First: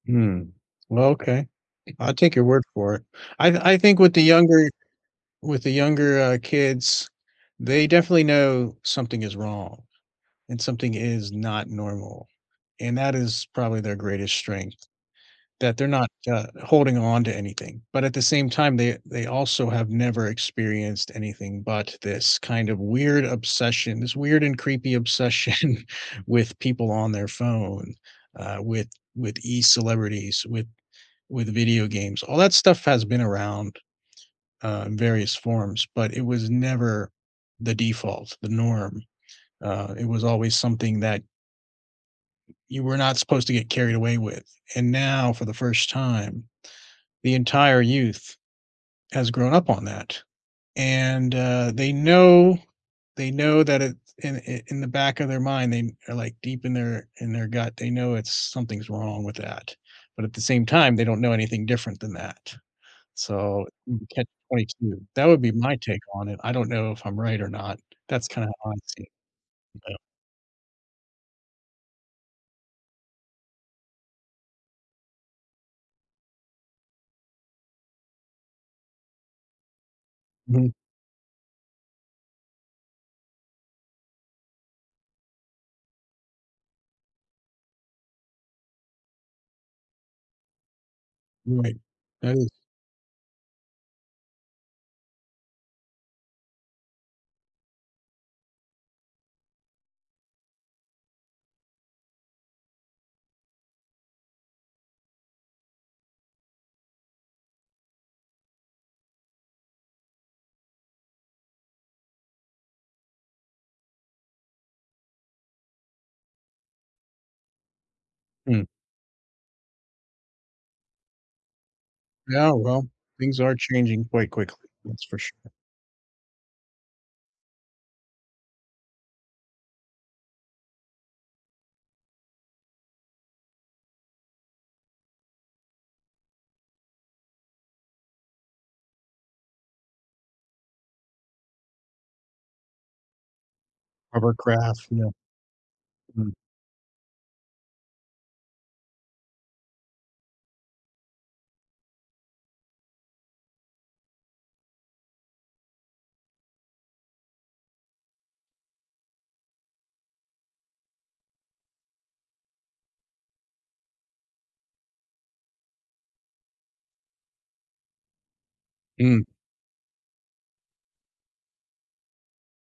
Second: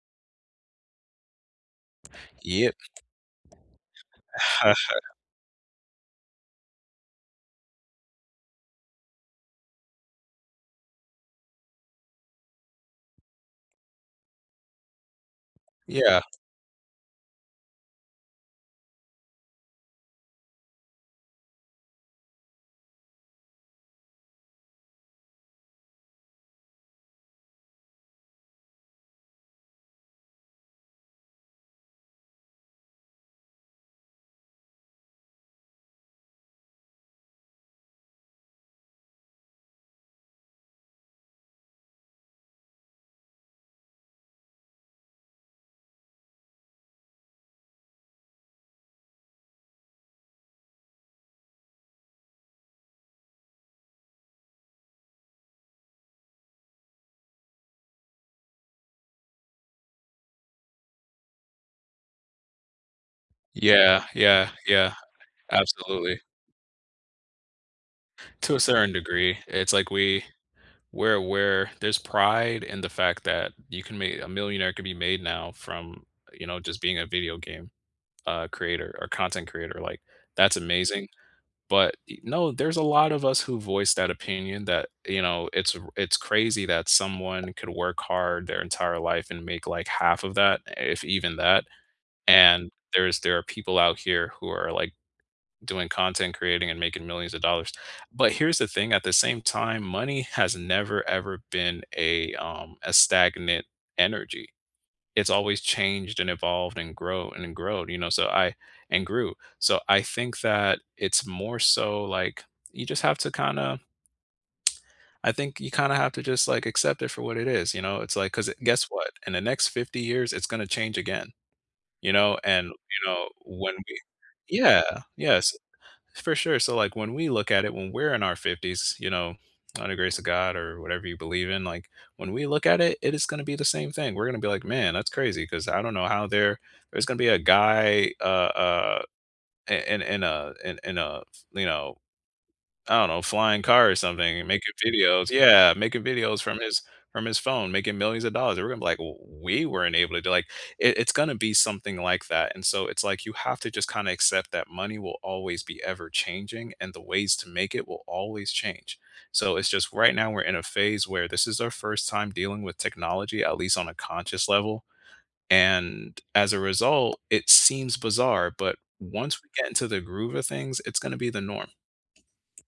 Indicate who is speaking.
Speaker 1: Hmm, okay, I'll take your word
Speaker 2: Yep.
Speaker 1: for it. I I think with the younger
Speaker 2: Hot shot.
Speaker 1: with the younger, uh kids, they definitely know something is wrong and something is not normal, and that is probably their greatest strength. That they're not,
Speaker 2: Yeah.
Speaker 1: uh, holding on to anything, but at the same time they they also have never experienced anything but this kind of weird obsession, this weird and creepy obsession with people on their phone, uh, with with e-celebrities, with with video games, all that stuff has been around, uh, in various forms, but it was never the default, the norm, uh, it was always something that you were not supposed to get carried away with, and now for the first time, the entire youth has grown up on that, and, uh, they know they know that it in i in the back of their mind they are like deep in their in their gut, they know it's something's wrong with that, but at the same time, they don't know anything different than that. So uh
Speaker 2: Yeah,
Speaker 1: catch
Speaker 2: yeah, yeah.
Speaker 1: 22, that would be my take
Speaker 2: Absolutely.
Speaker 1: on it. I don't know if I'm right or not that's kinda
Speaker 2: To a
Speaker 1: how I
Speaker 2: certain
Speaker 1: see it,
Speaker 2: degree, it's like
Speaker 1: though.
Speaker 2: we we're aware there's pride in the fact that you can make a millionaire could be made now from, you know, just being a video game, uh, creator or content creator, like, that's
Speaker 1: Mhm.
Speaker 2: amazing, but, eh, no, there's a lot of us who voiced that opinion that, you know, it's r it's crazy that someone could work hard their entire life and make like half of that, if even that,
Speaker 1: Right, that is.
Speaker 2: and there's there are people out here who are, like, doing content creating and making millions of dollars; but here's the thing, at the same time, money has never ever been a, um, a stagnant energy. It's always changed and evolved and grow and grown, you know, so I and grew so I think that it's more so, like, you just have to kinda I think you kinda have to just like accept it for what it is, you know, it's, like 'cause
Speaker 1: Mhm.
Speaker 2: guess what, in the next 50 years, it's gonna change again, you know,
Speaker 1: Yeah,
Speaker 2: and,
Speaker 1: well,
Speaker 2: you know,
Speaker 1: things are
Speaker 2: when we
Speaker 1: changing quite quickly,
Speaker 2: yeah,
Speaker 1: that's for sure.
Speaker 2: yes, for sure so, like, when we look at it, when we're in our 50s, you know, by the grace of God or whatever you believe in, like, when we look at it, it is gonna be the same thing; we're gonna be like, "Man, that's crazy," 'cause I don't know how there there's gonna be a guy, uh, uh, i in in a in in a, you know, I don't know, flying car or something, and making
Speaker 1: Hovercraft, yeah.
Speaker 2: videos, yeah, making
Speaker 1: Mm.
Speaker 2: videos from his from his phone, making millions of dollars, we're gonna be like, "Oh, we weren't able to do, like it it's gonna be something like that, and so it's like you have to just kinda accept that money will always be ever changing, and the ways to make it will always change. So it's just right now we're in a phase where this is our first time dealing with technology, at least on a conscious level, and as a result, it seems bizarre, but
Speaker 1: Mm.
Speaker 2: once we get into the groove of things, it's gonna be the norm.